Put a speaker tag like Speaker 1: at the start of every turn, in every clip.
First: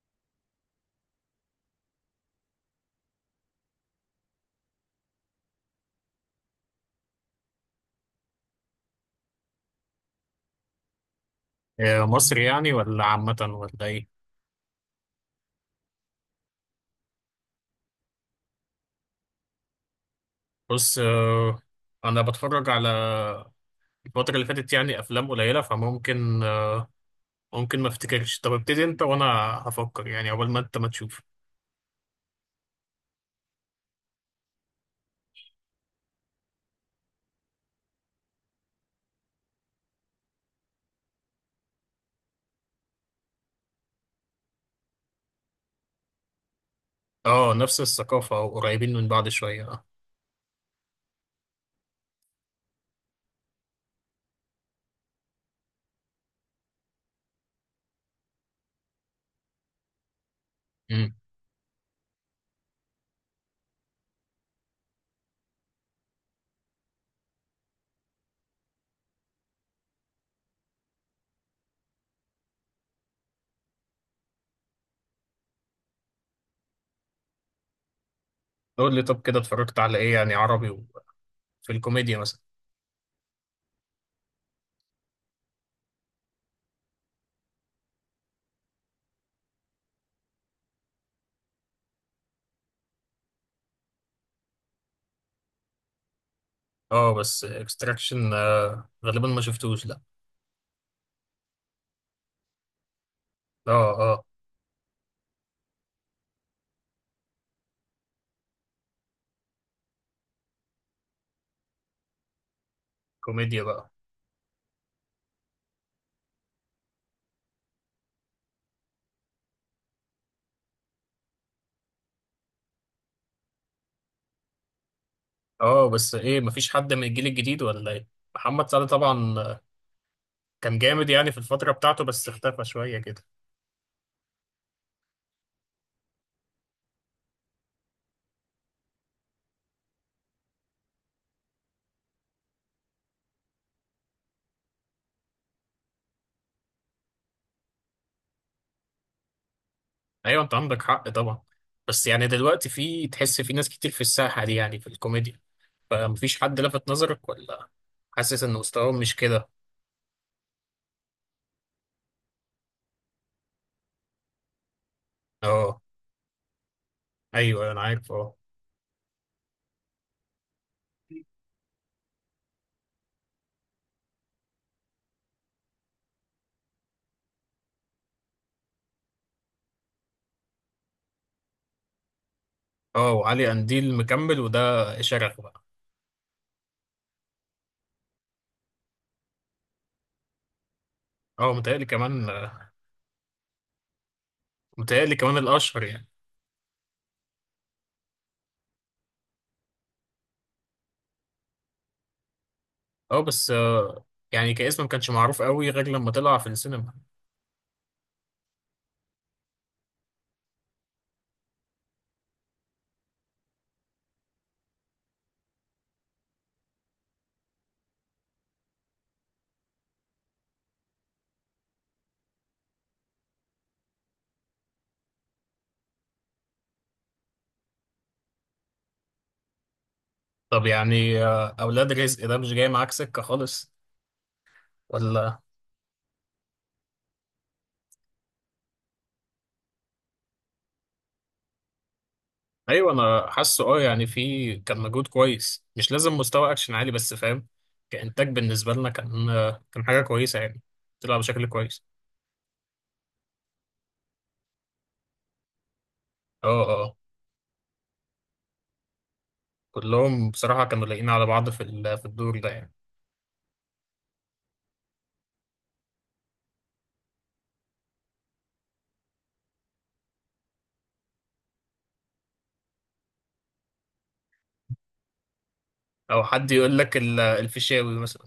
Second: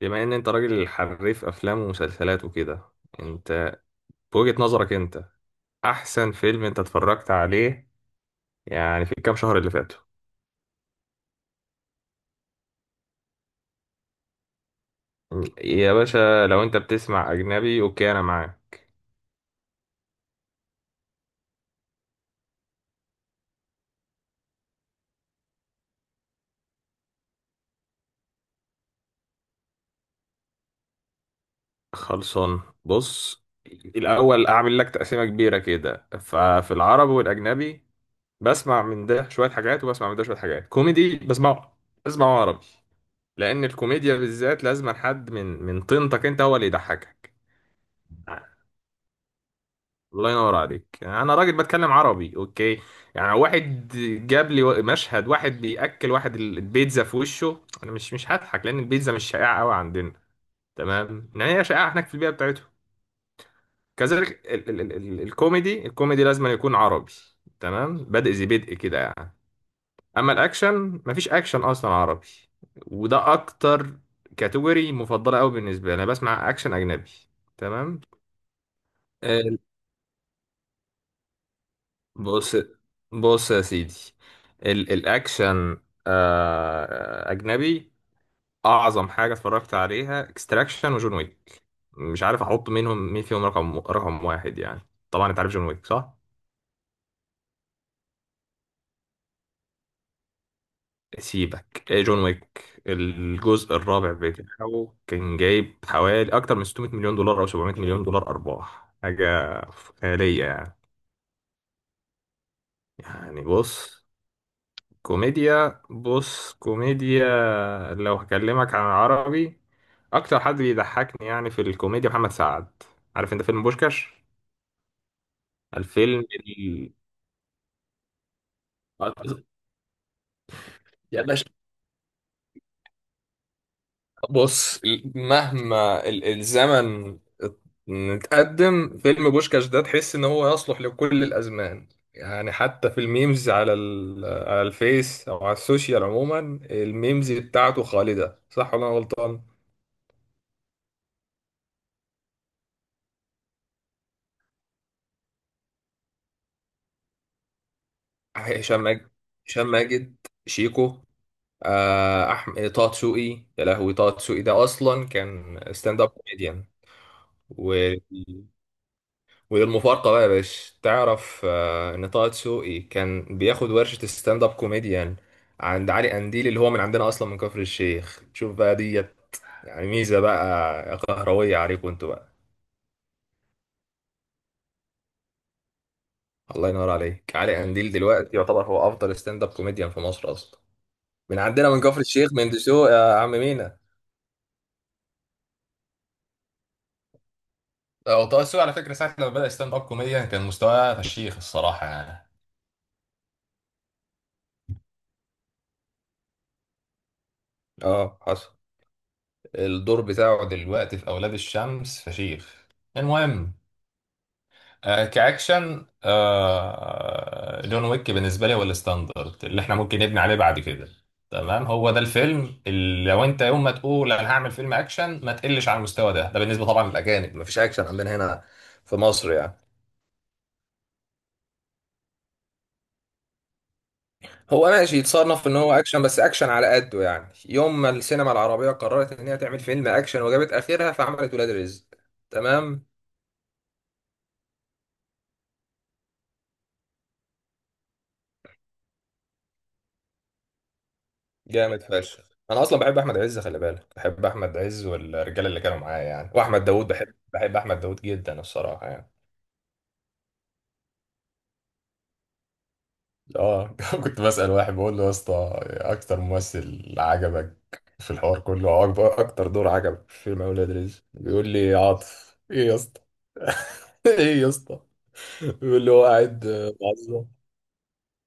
Speaker 1: بما ان انت راجل حريف افلام ومسلسلات وكده، انت بوجهة نظرك انت، احسن فيلم انت اتفرجت عليه، يعني في الكام شهر اللي فاتوا؟
Speaker 2: آه، مصري يعني ولا عامة ولا إيه؟
Speaker 1: يا باشا، لو انت بتسمع اجنبي اوكي انا معاك.
Speaker 2: بص آه، أنا بتفرج على الفترة اللي فاتت يعني أفلام قليلة فممكن ممكن ما أفتكرش. طب ابتدي أنت وأنا هفكر، يعني عقبال ما أنت ما تشوف.
Speaker 1: خلصان، بص، الاول اعمل لك تقسيمة كبيرة كده، ففي العربي والاجنبي، بسمع من ده شوية حاجات وبسمع من ده شوية حاجات. كوميدي بسمعه عربي، لان الكوميديا بالذات لازم حد من طينتك انت هو اللي يضحكك.
Speaker 2: أه، نفس الثقافة أو قريبين من بعض شوية أه.
Speaker 1: الله ينور عليك. انا راجل بتكلم عربي، اوكي؟ يعني واحد جاب لي مشهد واحد بياكل واحد البيتزا في وشه، انا مش هضحك لان البيتزا مش شائعه قوي عندنا،
Speaker 2: أمم.
Speaker 1: تمام؟ يعني هي شائعه هناك في البيئه بتاعته. كذلك ال ال ال ال الكوميدي الكوميدي لازم أن يكون عربي، تمام؟ بدء ذي بدء كده يعني. اما الاكشن، مفيش اكشن اصلا عربي، وده اكتر كاتيجوري مفضله قوي بالنسبه لي. انا بسمع اكشن اجنبي، تمام.
Speaker 2: قول لي طب، كده
Speaker 1: آه،
Speaker 2: اتفرجت على إيه يعني عربي؟ وفي الكوميديا مثلا؟
Speaker 1: بص، بص يا سيدي، الاكشن اجنبي. اعظم حاجه اتفرجت عليها اكستراكشن وجون ويك. مش عارف احط منهم مين فيهم رقم واحد يعني. طبعا انت عارف جون ويك، صح؟
Speaker 2: أه، بس إكستراكشن غالبا ما شفتوش، لأ.
Speaker 1: سيبك، إيه جون ويك.
Speaker 2: أه
Speaker 1: الجزء الرابع
Speaker 2: أه.
Speaker 1: بتاعه كان جايب حوالي اكتر من 600 مليون دولار او 700 مليون دولار ارباح، حاجه خياليه يعني. يعني
Speaker 2: كوميديا بقى.
Speaker 1: بص، كوميديا، بص كوميديا، لو هكلمك عن العربي، اكتر حد بيضحكني يعني في الكوميديا محمد سعد. عارف انت فيلم بوشكاش؟
Speaker 2: أه، بس
Speaker 1: الفيلم
Speaker 2: إيه؟ مفيش حد من الجيل الجديد ولا إيه؟ محمد سعد طبعا كان جامد
Speaker 1: يا
Speaker 2: يعني في
Speaker 1: باشا،
Speaker 2: الفترة بتاعته، بس اختفى شوية كده.
Speaker 1: بص، مهما الزمن اتقدم، فيلم بوشكاش ده تحس ان هو يصلح لكل الازمان. يعني حتى في الميمز على على الفيس او على السوشيال عموما، الميمز بتاعته خالدة، صح ولا انا غلطان؟
Speaker 2: أيوة، أنت عندك حق طبعا. بس يعني دلوقتي في، تحس في ناس كتير في الساحة دي يعني في الكوميديا، فمفيش حد لفت نظرك؟ ولا حاسس إن
Speaker 1: هشام
Speaker 2: مستواهم
Speaker 1: ماجد
Speaker 2: مش كده؟
Speaker 1: هشام ماجد شيكو، احمد طه دسوقي، يا لهوي، طه دسوقي ده اصلا كان
Speaker 2: أه،
Speaker 1: ستاند اب كوميديان.
Speaker 2: أيوة
Speaker 1: و
Speaker 2: أنا عارف، أه.
Speaker 1: والمفارقه بقى يا باشا، تعرف ان طه دسوقي كان بياخد ورشه ستاند اب كوميديان عند علي قنديل، اللي هو من عندنا اصلا من كفر الشيخ. شوف بقى ديت، يعني ميزه بقى قهرويه عليكم انتوا بقى.
Speaker 2: أه، وعلي قنديل مكمل، وده شرف بقى.
Speaker 1: الله ينور عليك. علي قنديل دلوقتي يعتبر هو افضل ستاند اب كوميديان في مصر اصلا، من
Speaker 2: أه،
Speaker 1: عندنا من
Speaker 2: متهيألي
Speaker 1: كفر
Speaker 2: كمان،
Speaker 1: الشيخ، من دسوق يا عم مينا.
Speaker 2: متهيألي كمان الأشهر يعني.
Speaker 1: هو طه السوقي على فكرة ساعة لما بدأ ستاند اب كوميديان كان مستواه فشيخ الصراحة يعني.
Speaker 2: أه، بس يعني كاسم ما كانش معروف قوي غير لما طلع في السينما.
Speaker 1: اه حصل. الدور بتاعه دلوقتي في أولاد الشمس فشيخ. المهم، كأكشن، جون ويك بالنسبة لي هو الستاندرد اللي احنا ممكن نبني عليه بعد كده، تمام. هو ده الفيلم اللي لو انت يوم ما تقول انا هعمل فيلم اكشن ما تقلش على المستوى ده. ده بالنسبة طبعا للأجانب، مفيش اكشن عندنا هنا في مصر يعني.
Speaker 2: طب يعني أولاد رزق ده مش جاي معاك سكة خالص
Speaker 1: هو ماشي
Speaker 2: ولا؟
Speaker 1: يتصنف ان هو اكشن بس اكشن على قده. يعني يوم ما السينما العربيه قررت ان هي تعمل فيلم اكشن وجابت اخرها، فعملت ولاد رزق، تمام.
Speaker 2: ايوه، انا حاسه اه، يعني في كان مجهود كويس، مش لازم مستوى اكشن عالي، بس فاهم، كانتاج بالنسبه لنا كان، كان حاجه كويسه يعني، طلع بشكل كويس.
Speaker 1: جامد فشخ. انا اصلا بحب احمد عز، خلي بالك، بحب احمد عز والرجاله اللي كانوا معايا يعني،
Speaker 2: اه
Speaker 1: واحمد
Speaker 2: اه
Speaker 1: داوود،
Speaker 2: آه.
Speaker 1: بحب احمد داوود جدا الصراحه يعني.
Speaker 2: كلهم بصراحه كانوا لايقين على بعض في في الدور ده يعني.
Speaker 1: اه كنت بسأل واحد بقول له: يا اسطى، اكتر ممثل عجبك في الحوار كله، او اكبر اكتر دور عجبك في فيلم اولاد رزق؟ بيقول لي: عاطف. ايه يا اسطى؟ ايه يا اسطى، اللي هو
Speaker 2: او
Speaker 1: قاعد
Speaker 2: حد يقول لك
Speaker 1: معظم
Speaker 2: الفيشاوي مثلا.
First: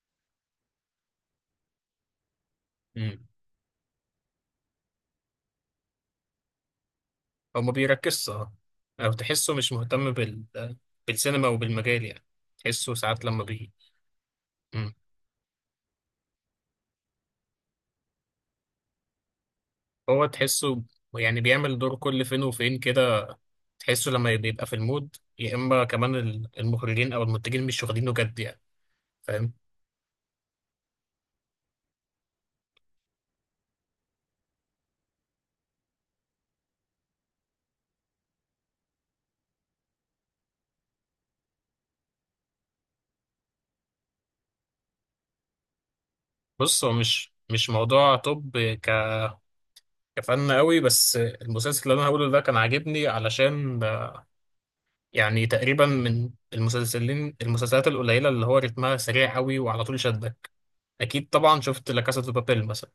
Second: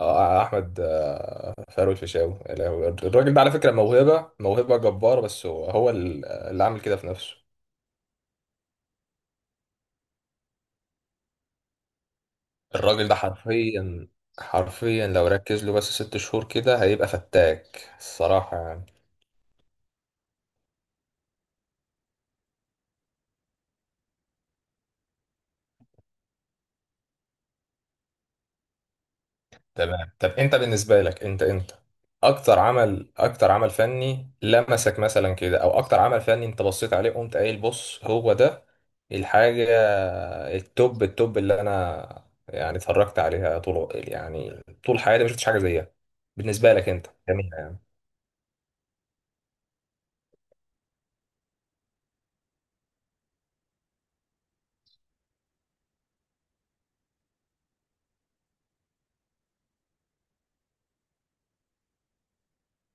Speaker 1: آه، احمد آه، فاروق الفيشاوي، يا لهوي.
Speaker 2: امم،
Speaker 1: الراجل ده على فكره موهبه، موهبه جباره بس هو اللي عامل كده في نفسه.
Speaker 2: هو ما بيركزش، اه. او تحسه مش مهتم بال، بالسينما وبالمجال يعني. تحسه
Speaker 1: الراجل ده
Speaker 2: ساعات لما بي،
Speaker 1: حرفيا،
Speaker 2: مم.
Speaker 1: حرفيا لو ركز له بس 6 شهور كده هيبقى فتاك الصراحه يعني.
Speaker 2: هو تحسه يعني بيعمل دور كل فين وفين كده. تحسه لما يبقى في المود، يا اما كمان المخرجين او المنتجين مش واخدينه جد يعني، فاهم.
Speaker 1: تمام، طب انت بالنسبه لك، انت اكتر عمل فني لمسك مثلا كده، او اكتر عمل فني انت بصيت عليه قمت قايل: بص، هو ده الحاجه التوب، التوب اللي انا يعني اتفرجت عليها طول يعني طول حياتي ما شفتش حاجه زيها، بالنسبه
Speaker 2: بص،
Speaker 1: لك
Speaker 2: هو
Speaker 1: انت،
Speaker 2: مش
Speaker 1: جميله
Speaker 2: مش
Speaker 1: يعني.
Speaker 2: موضوع طب، ك- كفن قوي. بس المسلسل اللي انا هقوله ده كان عاجبني علشان يعني تقريبا من المسلسلات القليله اللي هو رتمها سريع قوي وعلى طول شدك. اكيد طبعا شفت لا كاسا دي بابيل مثلا.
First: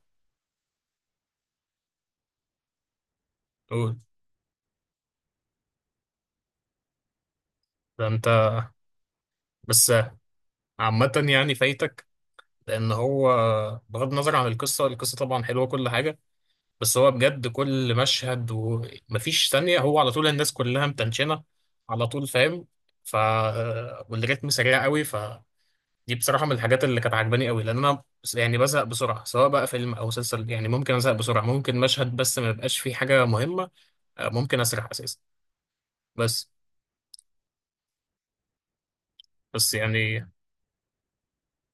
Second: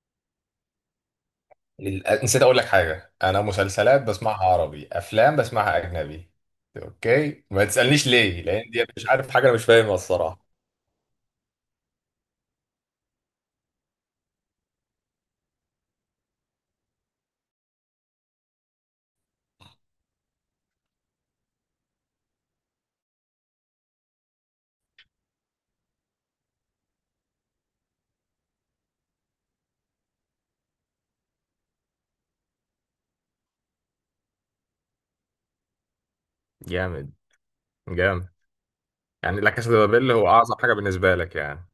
Speaker 1: نسيت اقول لك حاجه: انا
Speaker 2: قول.
Speaker 1: مسلسلات بسمعها عربي، افلام بسمعها اجنبي. اوكي، ما
Speaker 2: ده
Speaker 1: تسالنيش
Speaker 2: انت،
Speaker 1: ليه، لان دي مش عارف حاجه انا مش
Speaker 2: بس،
Speaker 1: فاهمها الصراحه.
Speaker 2: عامه يعني فايتك، لان هو، بغض النظر عن القصه، القصه طبعا حلوه كل حاجه، بس هو بجد كل مشهد ومفيش ثانية، هو على طول الناس كلها متنشنة على طول، فاهم. ف، والريتم سريع قوي، فدي بصراحة من الحاجات اللي كانت عجباني قوي، لأن أنا يعني بزهق بسرعة، سواء بقى فيلم أو مسلسل يعني ممكن أزهق بسرعة، ممكن مشهد بس ما يبقاش فيه حاجة مهمة، آه، ممكن أسرح أساسا بس.
Speaker 1: جامد جامد، يعني لا كاسا
Speaker 2: بس
Speaker 1: دي بابيل
Speaker 2: يعني
Speaker 1: هو اعظم حاجه بالنسبه لك يعني؟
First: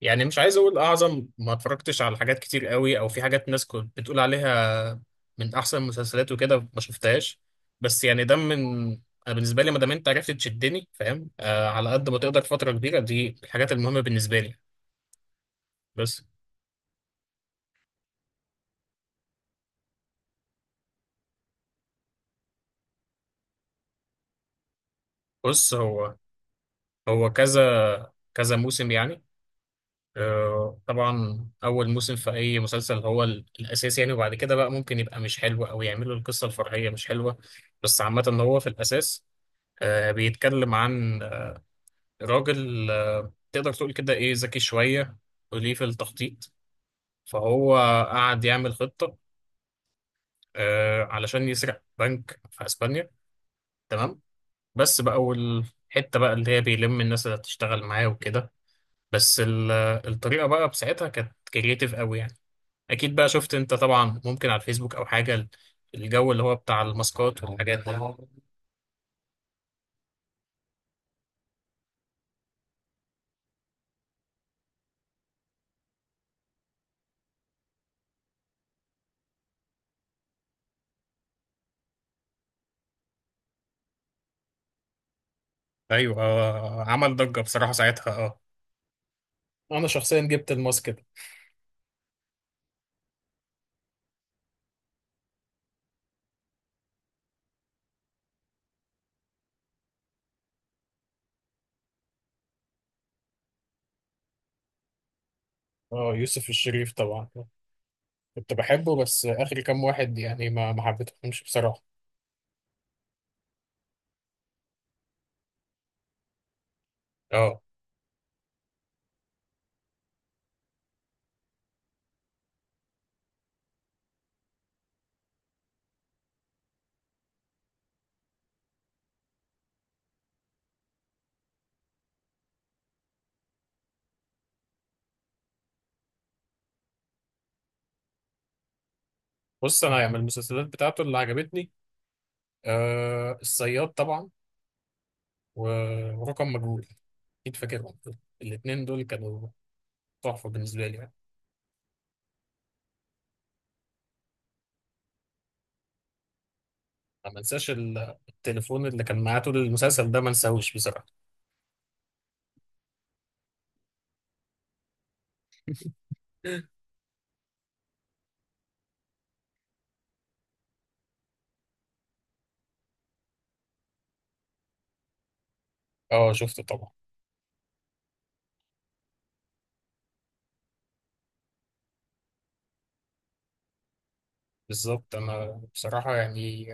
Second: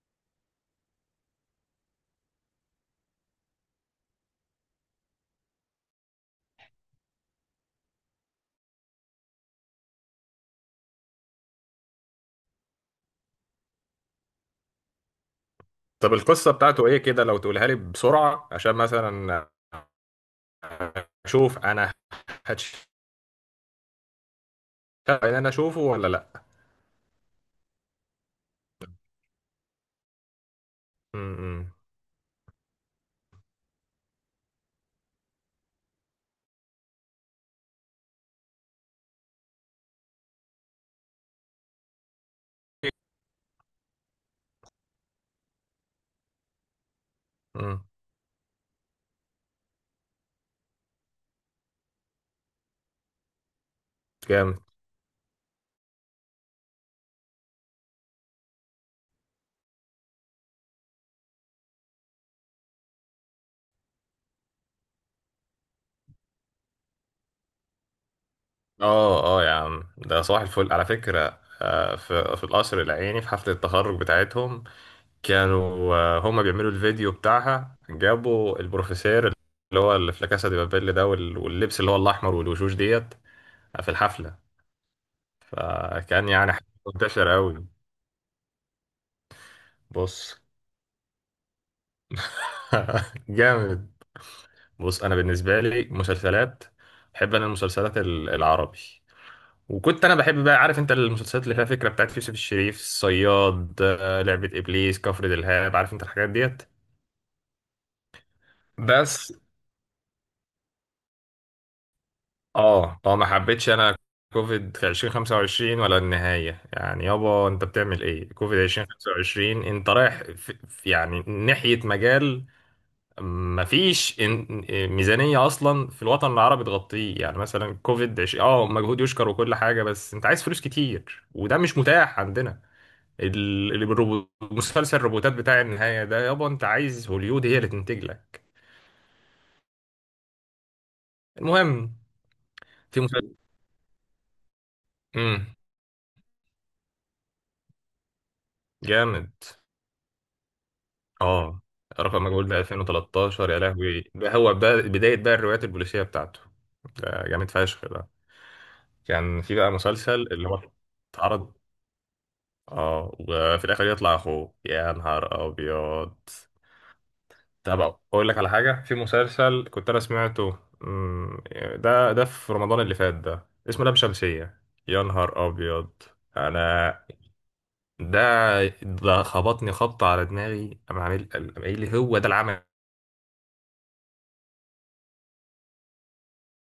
Speaker 2: يعني مش عايز اقول اعظم، ما اتفرجتش على حاجات كتير قوي، او في حاجات ناس كنت بتقول عليها من احسن المسلسلات وكده ما شفتهاش. بس يعني ده من، انا بالنسبه لي ما دام انت عرفت تشدني، فاهم، آه، على قد ما تقدر فتره كبيره، دي الحاجات المهمه بالنسبه لي،
Speaker 1: طب
Speaker 2: بس.
Speaker 1: القصه بتاعته ايه كده لو تقولها لي بسرعه، عشان مثلا اشوف انا، هتشتغل ان انا
Speaker 2: بص،
Speaker 1: اشوفه ولا
Speaker 2: هو
Speaker 1: لا.
Speaker 2: هو كذا كذا موسم يعني. آه طبعا،
Speaker 1: امم
Speaker 2: اول موسم في اي مسلسل هو الاساس يعني، وبعد كده بقى ممكن يبقى مش حلو او يعملوا القصه الفرعيه مش حلوه. بس عامه هو في الاساس آه، بيتكلم عن راجل آه، تقدر تقول كده ايه، ذكي شوية وليه في التخطيط، فهو
Speaker 1: امم
Speaker 2: قعد يعمل خطة آه، علشان يسرق بنك في اسبانيا، تمام.
Speaker 1: جامد
Speaker 2: بس بقى، والحتة بقى اللي هي بيلم الناس اللي هتشتغل معاه وكده، بس الطريقة بقى بساعتها كانت كرييتيف قوي يعني. اكيد بقى شفت انت طبعا، ممكن على الفيسبوك او حاجة، الجو اللي هو بتاع الماسكات والحاجات دي.
Speaker 1: اه اه، يا عم، ده صباح الفل على فكره، في القصر العيني في حفله التخرج بتاعتهم، كانوا هما بيعملوا الفيديو بتاعها، جابوا البروفيسير اللي هو اللي في لا كاسا دي بابيل ده، واللبس اللي هو الاحمر والوشوش ديت في الحفله.
Speaker 2: ايوه
Speaker 1: كان يعني
Speaker 2: آه، عمل
Speaker 1: منتشر
Speaker 2: ضجة
Speaker 1: قوي.
Speaker 2: بصراحة ساعتها، اه، انا شخصيا
Speaker 1: بص
Speaker 2: جبت الماسك ده.
Speaker 1: جامد. بص انا بالنسبه لي مسلسلات، بحب انا المسلسلات العربي. وكنت انا بحب بقى، عارف انت المسلسلات اللي فيها فكره بتاعت يوسف الشريف، الصياد، لعبه ابليس، كفر دلهاب، عارف انت
Speaker 2: اه،
Speaker 1: الحاجات
Speaker 2: يوسف
Speaker 1: ديت.
Speaker 2: الشريف طبعا كنت بحبه، بس
Speaker 1: بس
Speaker 2: اخر كام واحد يعني ما حبيتهمش بصراحه.
Speaker 1: اه اه ما حبيتش انا كوفيد في 2025 ولا النهايه يعني. يابا
Speaker 2: اه،
Speaker 1: انت بتعمل ايه؟ كوفيد 2025؟ انت رايح في يعني ناحيه مجال. مفيش ميزانية أصلا في الوطن العربي تغطيه، يعني مثلا كوفيد اه مجهود يشكر وكل حاجة بس أنت عايز فلوس كتير وده مش متاح عندنا. ال... مسلسل الروبوتات بتاع النهاية ده، يابا أنت عايز هوليود هي اللي تنتج لك.
Speaker 2: بص انا يعني من المسلسلات بتاعته اللي عجبتني
Speaker 1: المهم، في مسلسل،
Speaker 2: آه الصياد طبعا،
Speaker 1: امم
Speaker 2: و- ورقم مجهول، اكيد فاكرهم. الاثنين دول
Speaker 1: جامد،
Speaker 2: كانوا تحفه بالنسبه لي يعني.
Speaker 1: اه. رقم مجهول ده 2013 يا لهوي، ده هو بداية بقى الروايات البوليسية بتاعته. ده
Speaker 2: ما
Speaker 1: جامد
Speaker 2: منساش
Speaker 1: فشخ بقى.
Speaker 2: التليفون اللي كان معاه
Speaker 1: كان في
Speaker 2: طول
Speaker 1: بقى
Speaker 2: المسلسل
Speaker 1: مسلسل
Speaker 2: ده، ما
Speaker 1: اللي هو
Speaker 2: انساهوش بصراحه.
Speaker 1: اتعرض، اه، وفي الاخر يطلع اخوه، يا نهار ابيض. طب اقول لك على حاجه، في مسلسل كنت انا سمعته، ده في رمضان اللي فات ده اسمه لام شمسيه، يا نهار ابيض.
Speaker 2: اه شفته طبعا.
Speaker 1: انا ده خبطني خبطه على دماغي، انا عامل، أنا قايل لي هو ده العمل
Speaker 2: بالظبط، انا بصراحه يعني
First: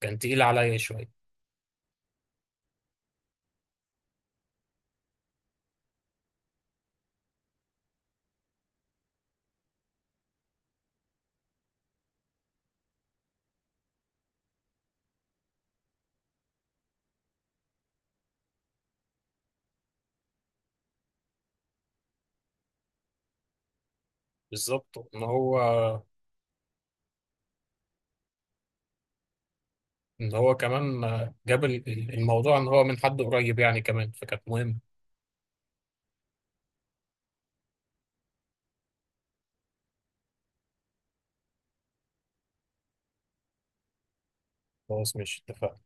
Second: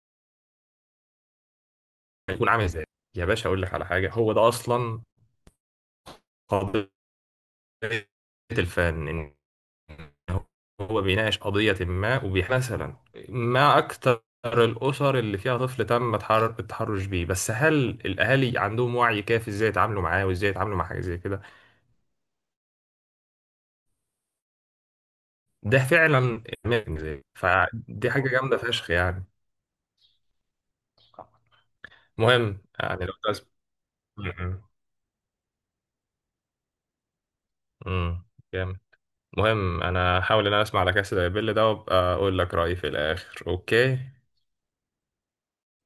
Speaker 2: كان تقيل عليا شويه.
Speaker 1: هيكون عامل ازاي. يا باشا اقول لك على حاجه، هو ده اصلا قضيه الفن. هو بيناقش قضية ما وبيح مثلا، ما أكتر الأسر اللي فيها طفل تم التحرش بيه، بس هل الأهالي عندهم وعي كافي إزاي يتعاملوا معاه وإزاي يتعاملوا مع حاجة زي كده؟
Speaker 2: بالظبط، ان هو،
Speaker 1: ده فعلا إدمان زي، فدي حاجة جامدة فشخ يعني.
Speaker 2: ان هو كمان جاب الموضوع،
Speaker 1: مهم
Speaker 2: ان هو من
Speaker 1: يعني، لو
Speaker 2: حد
Speaker 1: تسمع،
Speaker 2: قريب يعني كمان، فكانت مهمه.
Speaker 1: جامد، مهم. أنا هحاول إن أنا أسمع على كاسة بيل ده وأبقى أقول لك رأيي في الآخر، أوكي.
Speaker 2: خلاص ماشي، اتفقنا.